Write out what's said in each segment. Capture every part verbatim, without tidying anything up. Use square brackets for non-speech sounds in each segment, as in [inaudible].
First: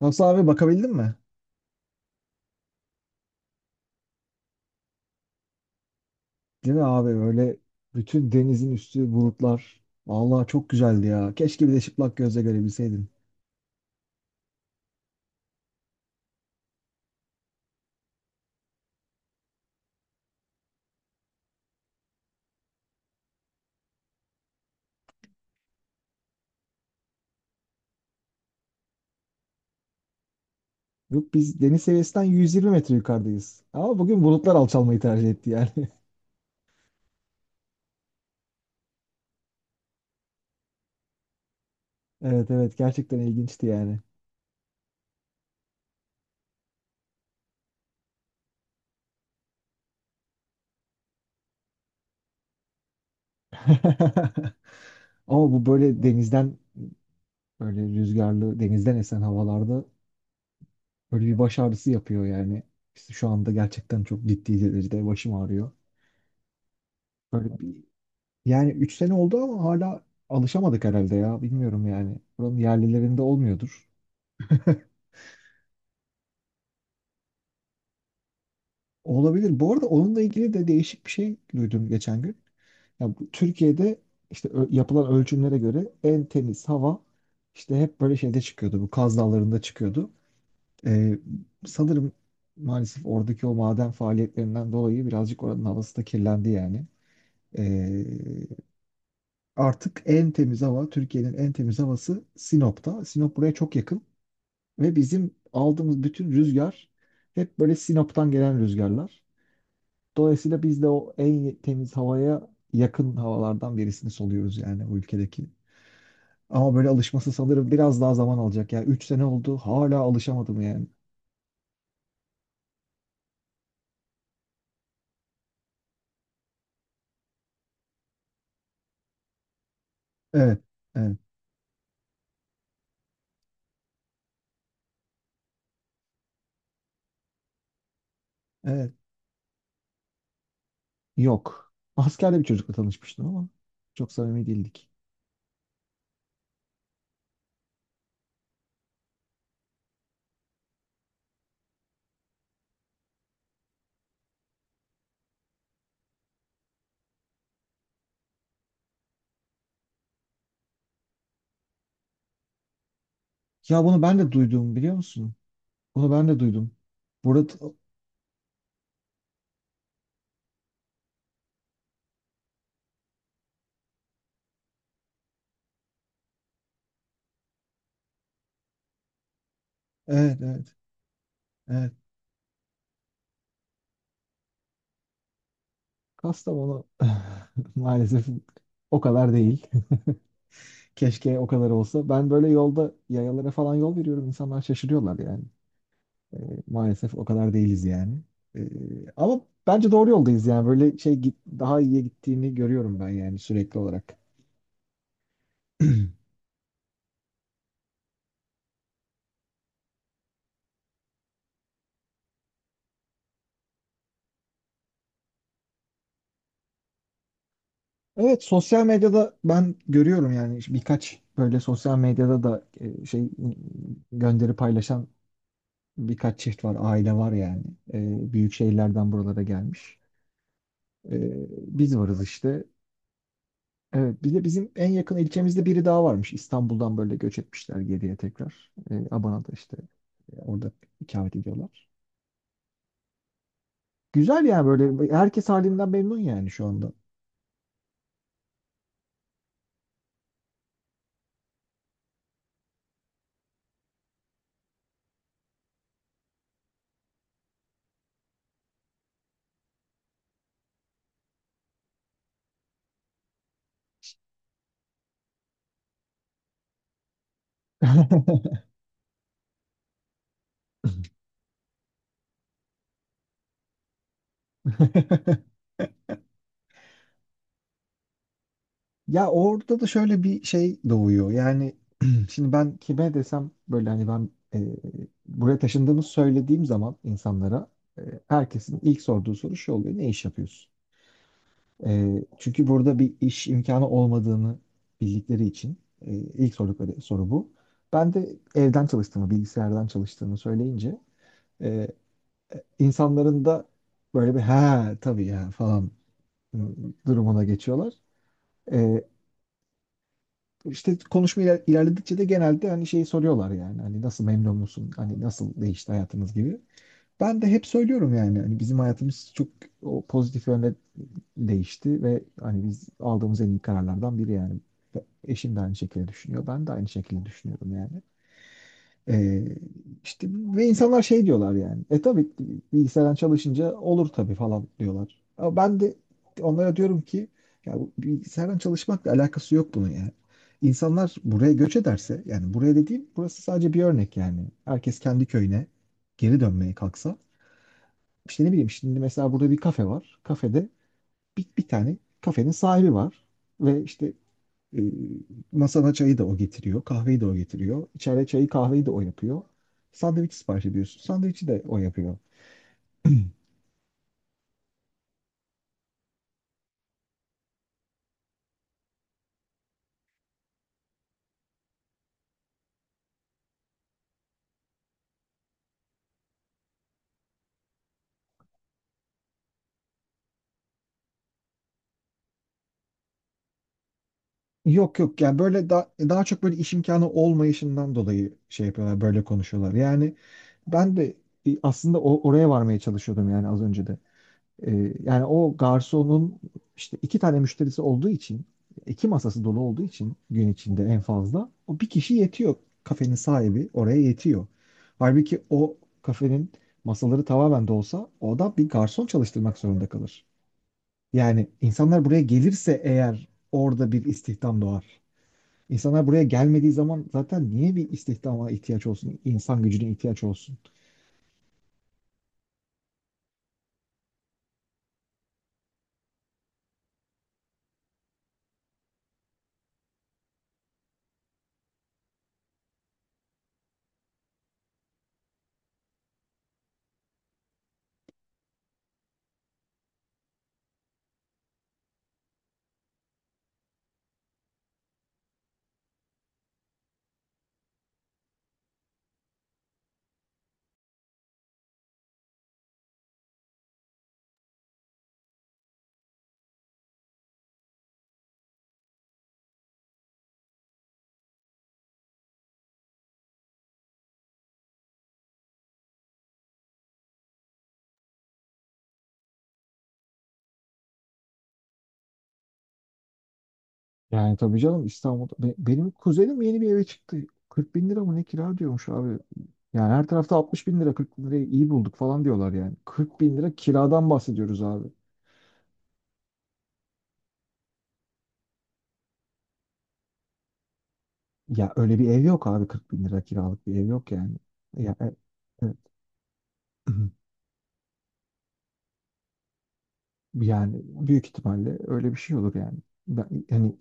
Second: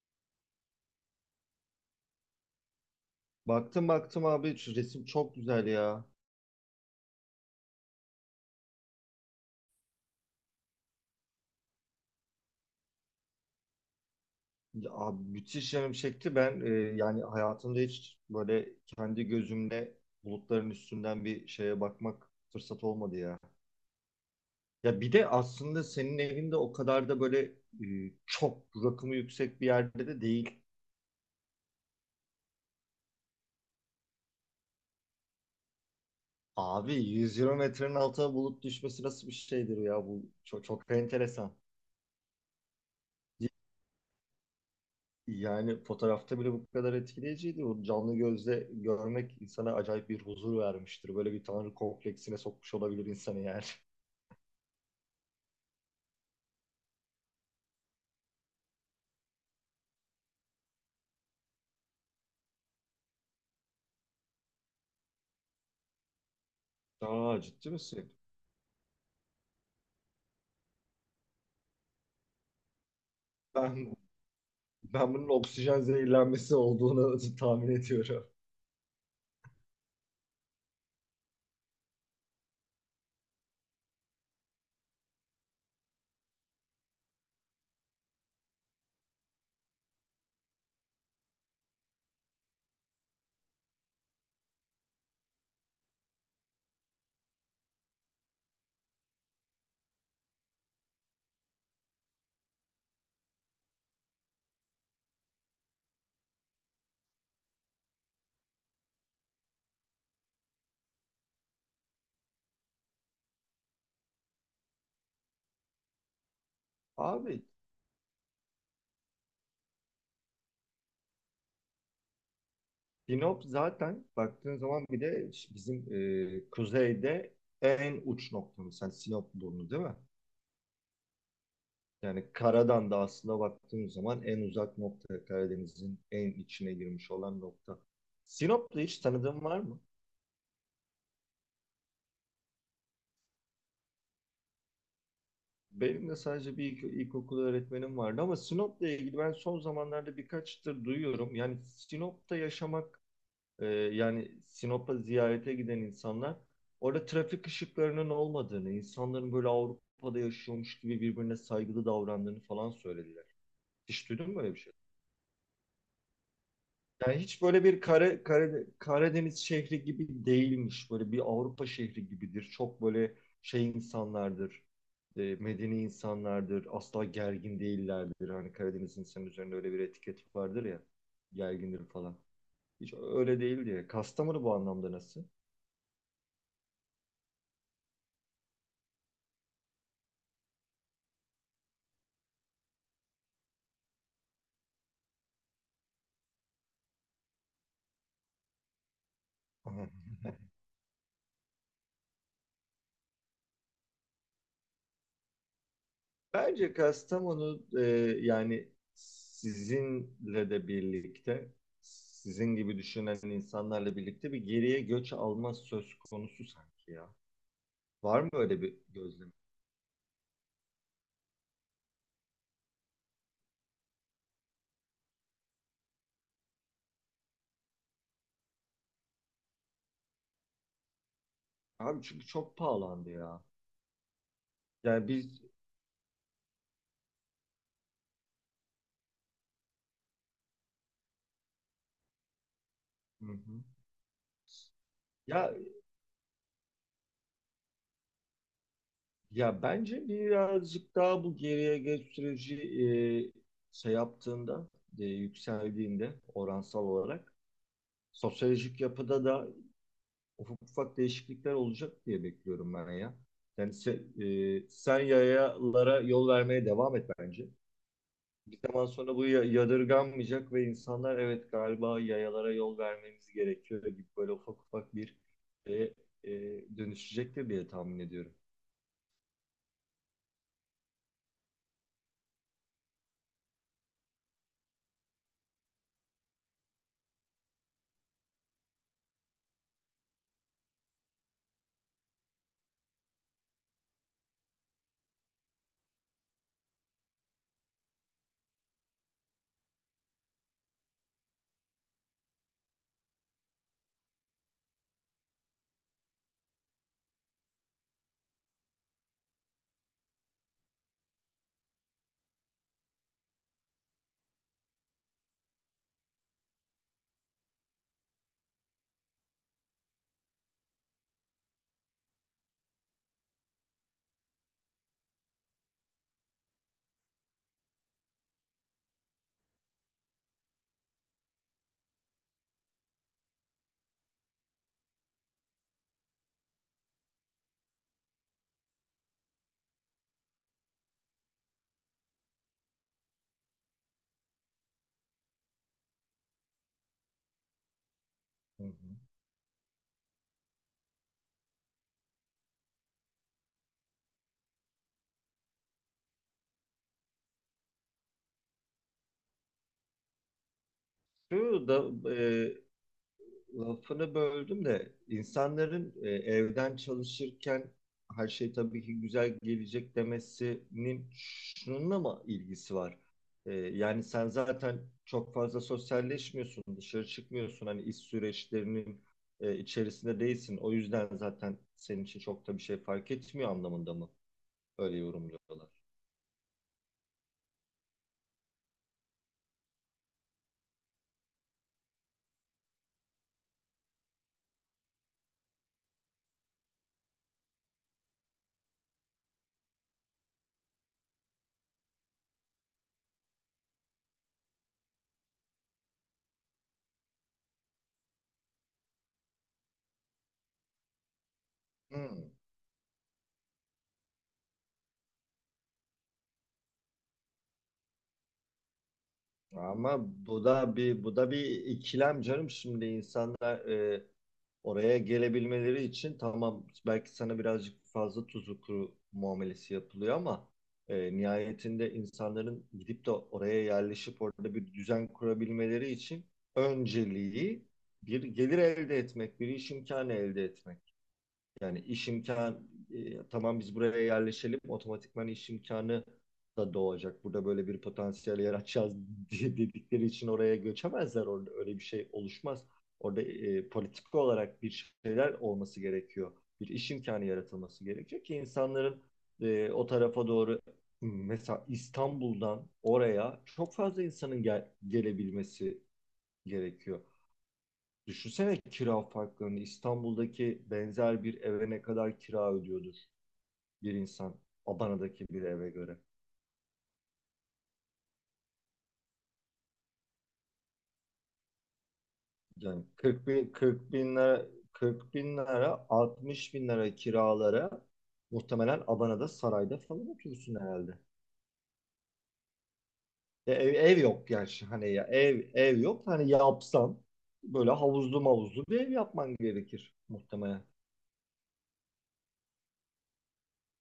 Nasıl abi bakabildin mi? Baktım baktım abi şu resim çok güzel ya. Değil mi abi öyle bütün denizin üstü bulutlar. Vallahi çok güzeldi ya. Keşke bir de çıplak gözle görebilseydim. Ya abi, müthiş yanım çekti. Ben e, yani hayatımda hiç böyle kendi gözümle bulutların üstünden bir şeye bakmak fırsat olmadı ya. Ya bir de aslında senin evinde o kadar da böyle e, çok rakımı yüksek bir yerde de değil. Yok biz deniz seviyesinden yüz yirmi metre yukarıdayız. Ama bugün bulutlar alçalmayı tercih etti yani. [laughs] Abi yüz yirmi metrenin altına bulut düşmesi nasıl bir şeydir ya bu çok, çok enteresan. Evet, evet, gerçekten ilginçti yani. Yani fotoğrafta bile bu kadar etkileyiciydi. O canlı gözle görmek insana acayip bir huzur vermiştir. Böyle bir tanrı kompleksine sokmuş olabilir insanı yani. [laughs] [laughs] Ama bu böyle denizden böyle rüzgarlı denizden esen havalarda böyle bir baş ağrısı yapıyor yani. İşte şu anda gerçekten çok ciddi derecede başım ağrıyor. Aa, Böyle ciddi bir misin? Yani üç sene oldu ama hala alışamadık herhalde ya. Bilmiyorum yani. Buranın yerlilerinde olmuyordur. Ben ben bunun oksijen zehirlenmesi olduğunu [laughs] tahmin ediyorum. Olabilir. Bu arada onunla ilgili de değişik bir şey duydum geçen gün. Ya bu Türkiye'de işte ö- yapılan ölçümlere göre en temiz hava işte hep böyle şeyde çıkıyordu. Bu Kaz Dağları'nda çıkıyordu. Ee, sanırım maalesef oradaki o maden faaliyetlerinden dolayı birazcık oranın havası da kirlendi yani. Ee, artık en temiz hava, Türkiye'nin en temiz havası Sinop'ta. Sinop buraya çok yakın. Ve bizim aldığımız bütün rüzgar hep böyle Sinop'tan gelen rüzgarlar. Dolayısıyla biz de o en temiz havaya yakın havalardan birisini soluyoruz yani bu ülkedeki. Ama böyle alışması Abi sanırım biraz daha zaman alacak. Yani üç sene oldu hala alışamadım yani. Sinop zaten baktığın zaman bir de bizim e, kuzeyde en uç noktamız. Yani Sinop burnu değil mi? Evet, evet, Yani karadan da aslında baktığımız zaman en uzak nokta Karadeniz'in en içine girmiş olan nokta. Sinop'ta evet. hiç tanıdığın var mı? Yok. Askerde bir çocukla tanışmıştım ama çok samimi değildik. Benim de sadece bir ilk, ilkokul öğretmenim vardı ama Sinop'la ilgili ben son zamanlarda birkaçtır duyuyorum. Yani Sinop'ta yaşamak, e, yani Sinop'a ziyarete giden insanlar orada trafik ışıklarının olmadığını, insanların böyle Avrupa'da yaşıyormuş gibi birbirine saygılı davrandığını falan söylediler. Ya bunu Hiç ben duydun de mu böyle bir şey? duydum biliyor musun? Bunu ben de duydum. Yani hiç Burada böyle bir Kara, Kara- Karadeniz şehri gibi değilmiş. Böyle bir Avrupa şehri gibidir. Çok böyle şey insanlardır. E, medeni insanlardır. Asla gergin değillerdir. Hani Karadeniz insanın üzerinde öyle bir etiket evet, vardır evet, ya. Gergindir evet. falan. Hiç öyle değil diye. Kastamonu bu anlamda nasıl? [laughs] Kastamonu [laughs] maalesef o kadar değil. [laughs] Keşke o kadar olsa. Ben böyle yolda yayalara falan yol veriyorum. İnsanlar şaşırıyorlar yani. Ee, maalesef o kadar değiliz yani. Ee, ama Aha. bence doğru yoldayız yani. Böyle şey git- daha iyiye gittiğini görüyorum ben yani sürekli olarak. [clears throat] Bence Kastamonu e, yani sizinle de birlikte sizin gibi düşünen insanlarla birlikte bir geriye göç alma söz konusu sanki ya. Var mı Evet, öyle bir sosyal gözlem? medyada ben görüyorum yani işte birkaç böyle sosyal medyada da e, şey gönderi paylaşan birkaç çift var, aile var yani. E, büyük şehirlerden buralara gelmiş. E, Biz Abi varız çünkü çok işte. pahalandı ya. Evet, bir de bizim en Yani yakın biz. ilçemizde biri daha varmış. İstanbul'dan böyle göç etmişler geriye tekrar. E, Abana'da işte e, orada ikamet ediyorlar. Hı hı. Güzel yani, böyle herkes Ya, halinden memnun yani şu anda. ya bence birazcık daha bu geriye geç süreci e, şey yaptığında e, yükseldiğinde oransal olarak sosyolojik yapıda da ufak ufak değişiklikler olacak diye bekliyorum ben ya. Yani se, e, sen yayalara yol vermeye devam et bence. Bir zaman sonra bu ya- yadırganmayacak ve insanlar evet galiba yayalara yol vermemiz gerekiyor gibi böyle ufak ufak bir [laughs] e, e, dönüşecektir diye tahmin ediyorum. Ya orada da şöyle bir şey doğuyor. Yani [clears throat] şimdi ben kime desem böyle hani ben e, buraya taşındığımı söylediğim zaman insanlara e, herkesin ilk sorduğu soru şu oluyor. Ne iş yapıyorsun? E, çünkü burada bir iş imkanı olmadığını bildikleri için e, ilk sordukları soru bu. Ben de evden çalıştığımı, bilgisayardan çalıştığımı söyleyince e, insanların da böyle bir ha tabii ya falan e, durumuna geçiyorlar. E, İşte konuşma iler- ilerledikçe de genelde hani şeyi soruyorlar yani hani nasıl, memnun musun? Hani nasıl değişti hayatınız gibi. Ben de hep söylüyorum yani hani bizim hayatımız çok o pozitif yönde değişti ve hani biz aldığımız en iyi kararlardan biri yani. Eşim de aynı şekilde düşünüyor. Ben de aynı şekilde düşünüyorum yani. Ee, işte ve insanlar şey diyorlar yani. E tabii bilgisayardan çalışınca olur tabii falan diyorlar. Ama ben de onlara diyorum ki ya bu bilgisayardan çalışmakla alakası yok bunun yani. İnsanlar buraya göç ederse yani, buraya dediğim burası sadece bir örnek yani. Herkes kendi köyüne geri dönmeye kalksa işte ne Hı bileyim, hı. şimdi mesela burada bir kafe var. Kafede bir, bir tane kafenin sahibi var ve işte e, masana çayı da o getiriyor, kahveyi de o getiriyor. İçeride çayı kahveyi de o yapıyor. Sandviç sipariş ediyorsun, sandviçi de Şu o da e, yapıyor. [clears throat] lafını böldüm de insanların e, evden çalışırken her şey tabii ki güzel gelecek demesinin şununla mı ilgisi var? E, yani sen zaten çok fazla sosyalleşmiyorsun, dışarı çıkmıyorsun. Hani iş süreçlerinin e, içerisinde değilsin. O yüzden zaten senin için çok da bir şey fark etmiyor anlamında mı? Öyle Yok, yok, yani yorumluyorlar. böyle da, daha çok böyle iş imkanı olmayışından dolayı şey yapıyorlar, böyle konuşuyorlar. Yani ben de e, aslında o, oraya varmaya çalışıyordum yani az önce de. Ee, yani o garsonun işte iki tane müşterisi olduğu için, iki masası dolu olduğu için gün içinde en fazla o bir kişi yetiyor. Kafenin sahibi oraya yetiyor. Halbuki o kafenin masaları tamamen dolsa o da bir garson çalıştırmak zorunda kalır. Yani insanlar buraya Hmm. gelirse eğer orada bir istihdam doğar. İnsanlar buraya gelmediği zaman zaten niye bir istihdama ihtiyaç olsun, insan gücüne Ama ihtiyaç bu olsun? da bir bu da bir ikilem canım, şimdi insanlar e, oraya gelebilmeleri için tamam belki sana birazcık fazla tuzu kuru muamelesi yapılıyor ama e, nihayetinde insanların gidip de oraya yerleşip orada bir düzen kurabilmeleri için önceliği bir gelir elde etmek, bir iş imkanı elde etmek. Yani iş imkan e, tamam biz buraya yerleşelim otomatikman iş imkanı da doğacak. Burada böyle bir potansiyel yaratacağız [laughs] diye dedikleri için oraya göçemezler. Orada öyle bir şey oluşmaz. Orada e, politik olarak bir şeyler olması gerekiyor. Bir iş imkanı yaratılması gerekiyor ki insanların e, o tarafa doğru mesela İstanbul'dan oraya çok fazla insanın gel- gelebilmesi gerekiyor. Düşünsene kira farklarını. İstanbul'daki benzer bir eve ne kadar kira ödüyordur bir Yani insan tabii canım, Adana'daki İstanbul'da. bir Be- eve Benim göre. kuzenim yeni bir eve çıktı. kırk bin lira mı ne kira diyormuş abi. Yani her tarafta altmış bin lira, kırk bin lirayı iyi bulduk falan diyorlar yani. Yani kırk kırk bin bin, lira kırk kiradan bin lira, bahsediyoruz abi. kırk bin lira, altmış bin lira kiralara muhtemelen Adana'da sarayda falan oturursun herhalde. Ya öyle bir ev yok abi, kırk bin lira E, kiralık Ev, bir ev ev yok yok yani. gerçi, hani Ya, e- ya ev e- ev yok, hani yapsan böyle havuzlu mavuzlu bir ev yapman gerekir [clears throat] muhtemelen. yani büyük ihtimalle öyle bir şey olur yani. Ben, yani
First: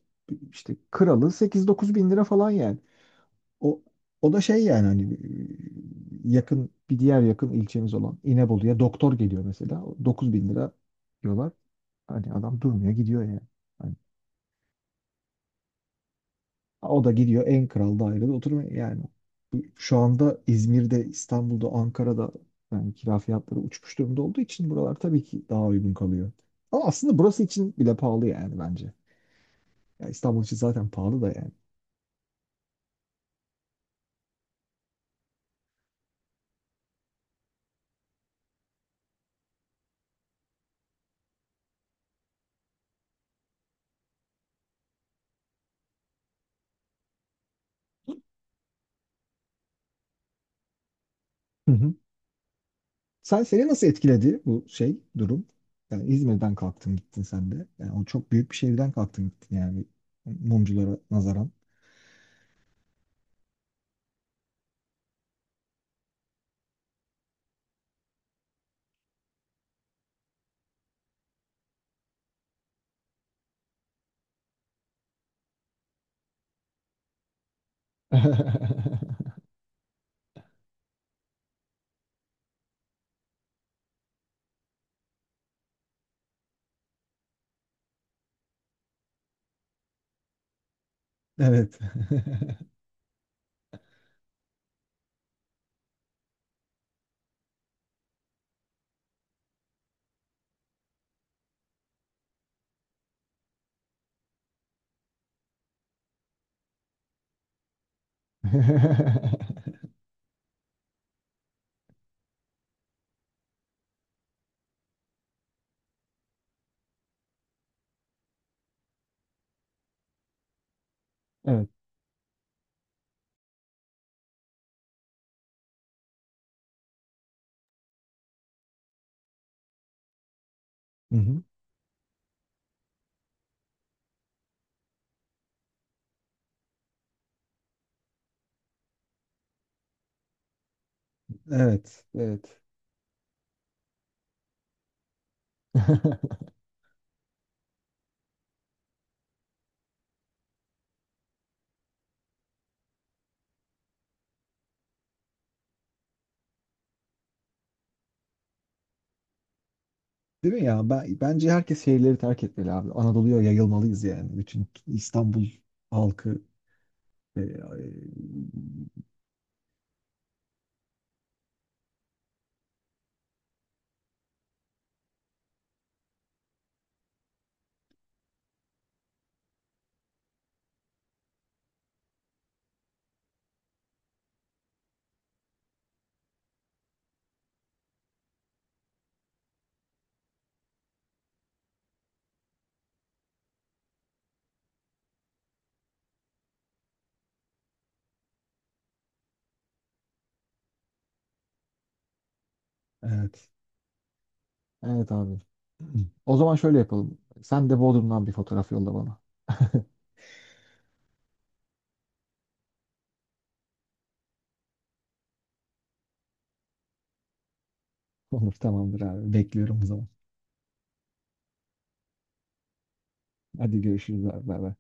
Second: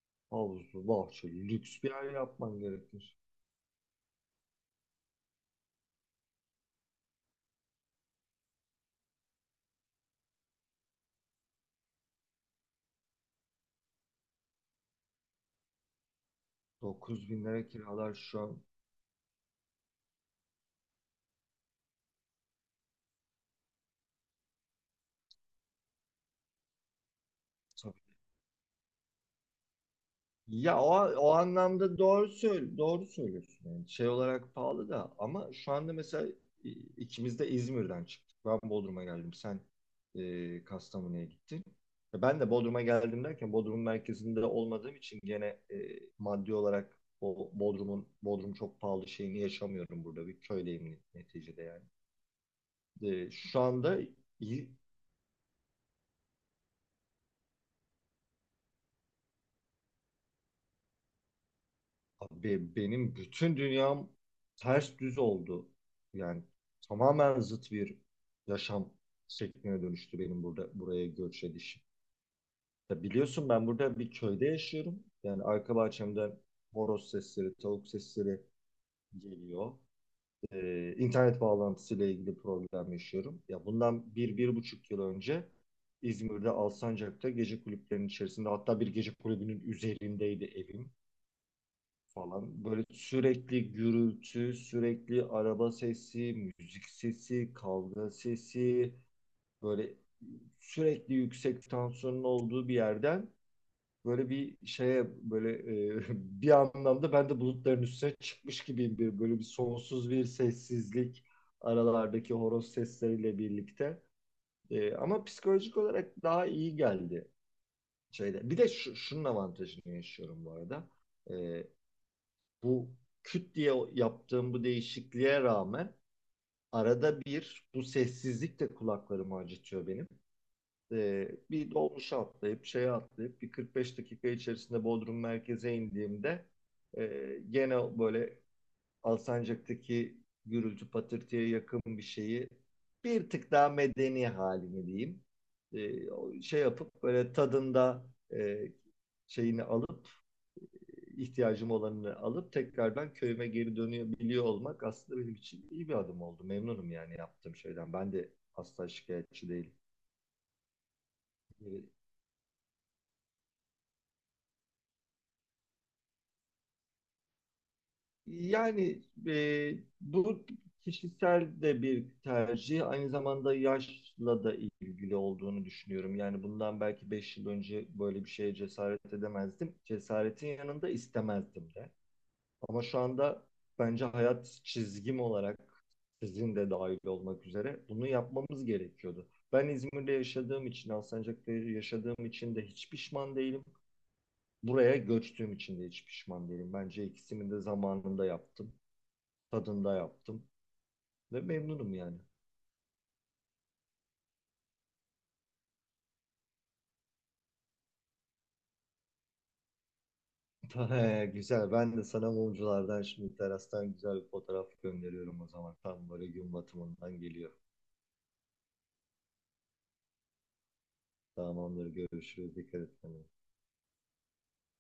işte Havuzlu, kralı bahçeli, lüks bir sekiz dokuz bin yer lira falan yapman yani. gerekir. O, o da şey yani hani e, yakın, bir diğer yakın ilçemiz olan İnebolu'ya doktor geliyor mesela. dokuz bin lira diyorlar. Hani adam durmuyor gidiyor yani. Hani o da dokuz bin gidiyor en lira kral kiralar dairede şu an. oturuyor yani. Bu- Şu anda İzmir'de, İstanbul'da, Ankara'da yani kira fiyatları uçmuş durumda olduğu için buralar tabii ki daha uygun kalıyor. Ama aslında burası için bile pahalı yani bence. Ya İstanbul için Ya zaten o, pahalı da o yani. anlamda doğru söyle, doğru söylüyorsun. Yani şey olarak pahalı da ama şu anda mesela i- ikimiz de İzmir'den çıktık. Ben Bodrum'a geldim. Sen e, Kastamonu'ya gittin. Ya, ben de Bodrum'a geldim derken Bodrum merkezinde olmadığım için gene e, maddi olarak o Bodrum'un Bodrum çok pahalı şeyini yaşamıyorum burada. Bir köydeyim neticede Hı yani. hı. E, Sen şu Seni nasıl anda etkiledi bu şey durum? Yani İzmir'den kalktın gittin sen de. Yani o çok büyük bir şehirden kalktın gittin yani mumculara nazaran. Abi benim bütün dünyam ters düz oldu. Yani tamamen zıt bir yaşam şekline dönüştü benim burada buraya göç edişim. Ya biliyorsun ben burada bir köyde yaşıyorum. Yani arka bahçemden horoz sesleri, tavuk sesleri [laughs] geliyor. Ee, internet bağlantısıyla ilgili problem yaşıyorum. Ya bundan bir, bir buçuk yıl önce İzmir'de Alsancak'ta gece kulüplerinin içerisinde, hatta bir gece kulübünün üzerindeydi evim Evet. [laughs] falan. Böyle sürekli gürültü, sürekli araba sesi, müzik sesi, kavga sesi, böyle sürekli yüksek tansiyonun olduğu bir yerden böyle bir şeye böyle e, [laughs] bir anlamda ben de bulutların üstüne çıkmış gibiyim, bir böyle bir sonsuz bir sessizlik aralardaki horoz sesleriyle birlikte. E, ama psikolojik olarak daha iyi geldi şeyde. Bir de şu, şunun avantajını yaşıyorum bu arada. E, Evet. bu küt diye yaptığım bu değişikliğe rağmen arada bir bu sessizlik de kulaklarımı acıtıyor benim. Hı Ee, hı. Bir dolmuşa atlayıp şeye atlayıp bir kırk beş dakika içerisinde Bodrum merkeze indiğimde e, gene böyle Alsancak'taki gürültü patırtıya yakın bir Evet. şeyi Evet. bir tık daha medeni halini diyeyim. [laughs] Ee, Şey yapıp böyle tadında e, şeyini alıp ihtiyacım olanını alıp tekrardan köyüme geri dönebiliyor olmak aslında benim için iyi bir adım oldu. Memnunum yani yaptığım şeyden. Ben de asla şikayetçi değilim. Değil mi ya? Ben, bence Ee, herkes şehirleri terk etmeli abi. Anadolu'ya yayılmalıyız yani. Bütün İstanbul halkı. e, e, Yani e, bu kişisel de bir tercih. Aynı zamanda yaşla da ilgili olduğunu düşünüyorum. Yani bundan belki beş yıl önce böyle bir şeye cesaret edemezdim. Cesaretin yanında istemezdim de. Ama şu anda bence hayat çizgim olarak sizin de dahil olmak üzere bunu yapmamız gerekiyordu. Ben İzmir'de yaşadığım için, Alsancak'ta yaşadığım için de hiç pişman değilim. Buraya göçtüğüm için de hiç pişman değilim. Bence ikisini de zamanında yaptım, tadında yaptım ve memnunum yani. evet. Evet abi. [clears throat] O zaman şöyle yapalım. Sen de Bodrum'dan bir fotoğraf yolla bana. [laughs] [laughs] Güzel. Ben de sana mumculardan şimdi terastan güzel bir fotoğraf gönderiyorum o zaman. Tam böyle gün batımından geliyor. Olur, tamamdır abi. Bekliyorum o zaman. Tamamdır. Görüşürüz. Dikkat et kendine. Hadi görüşürüz abi. Bay bay.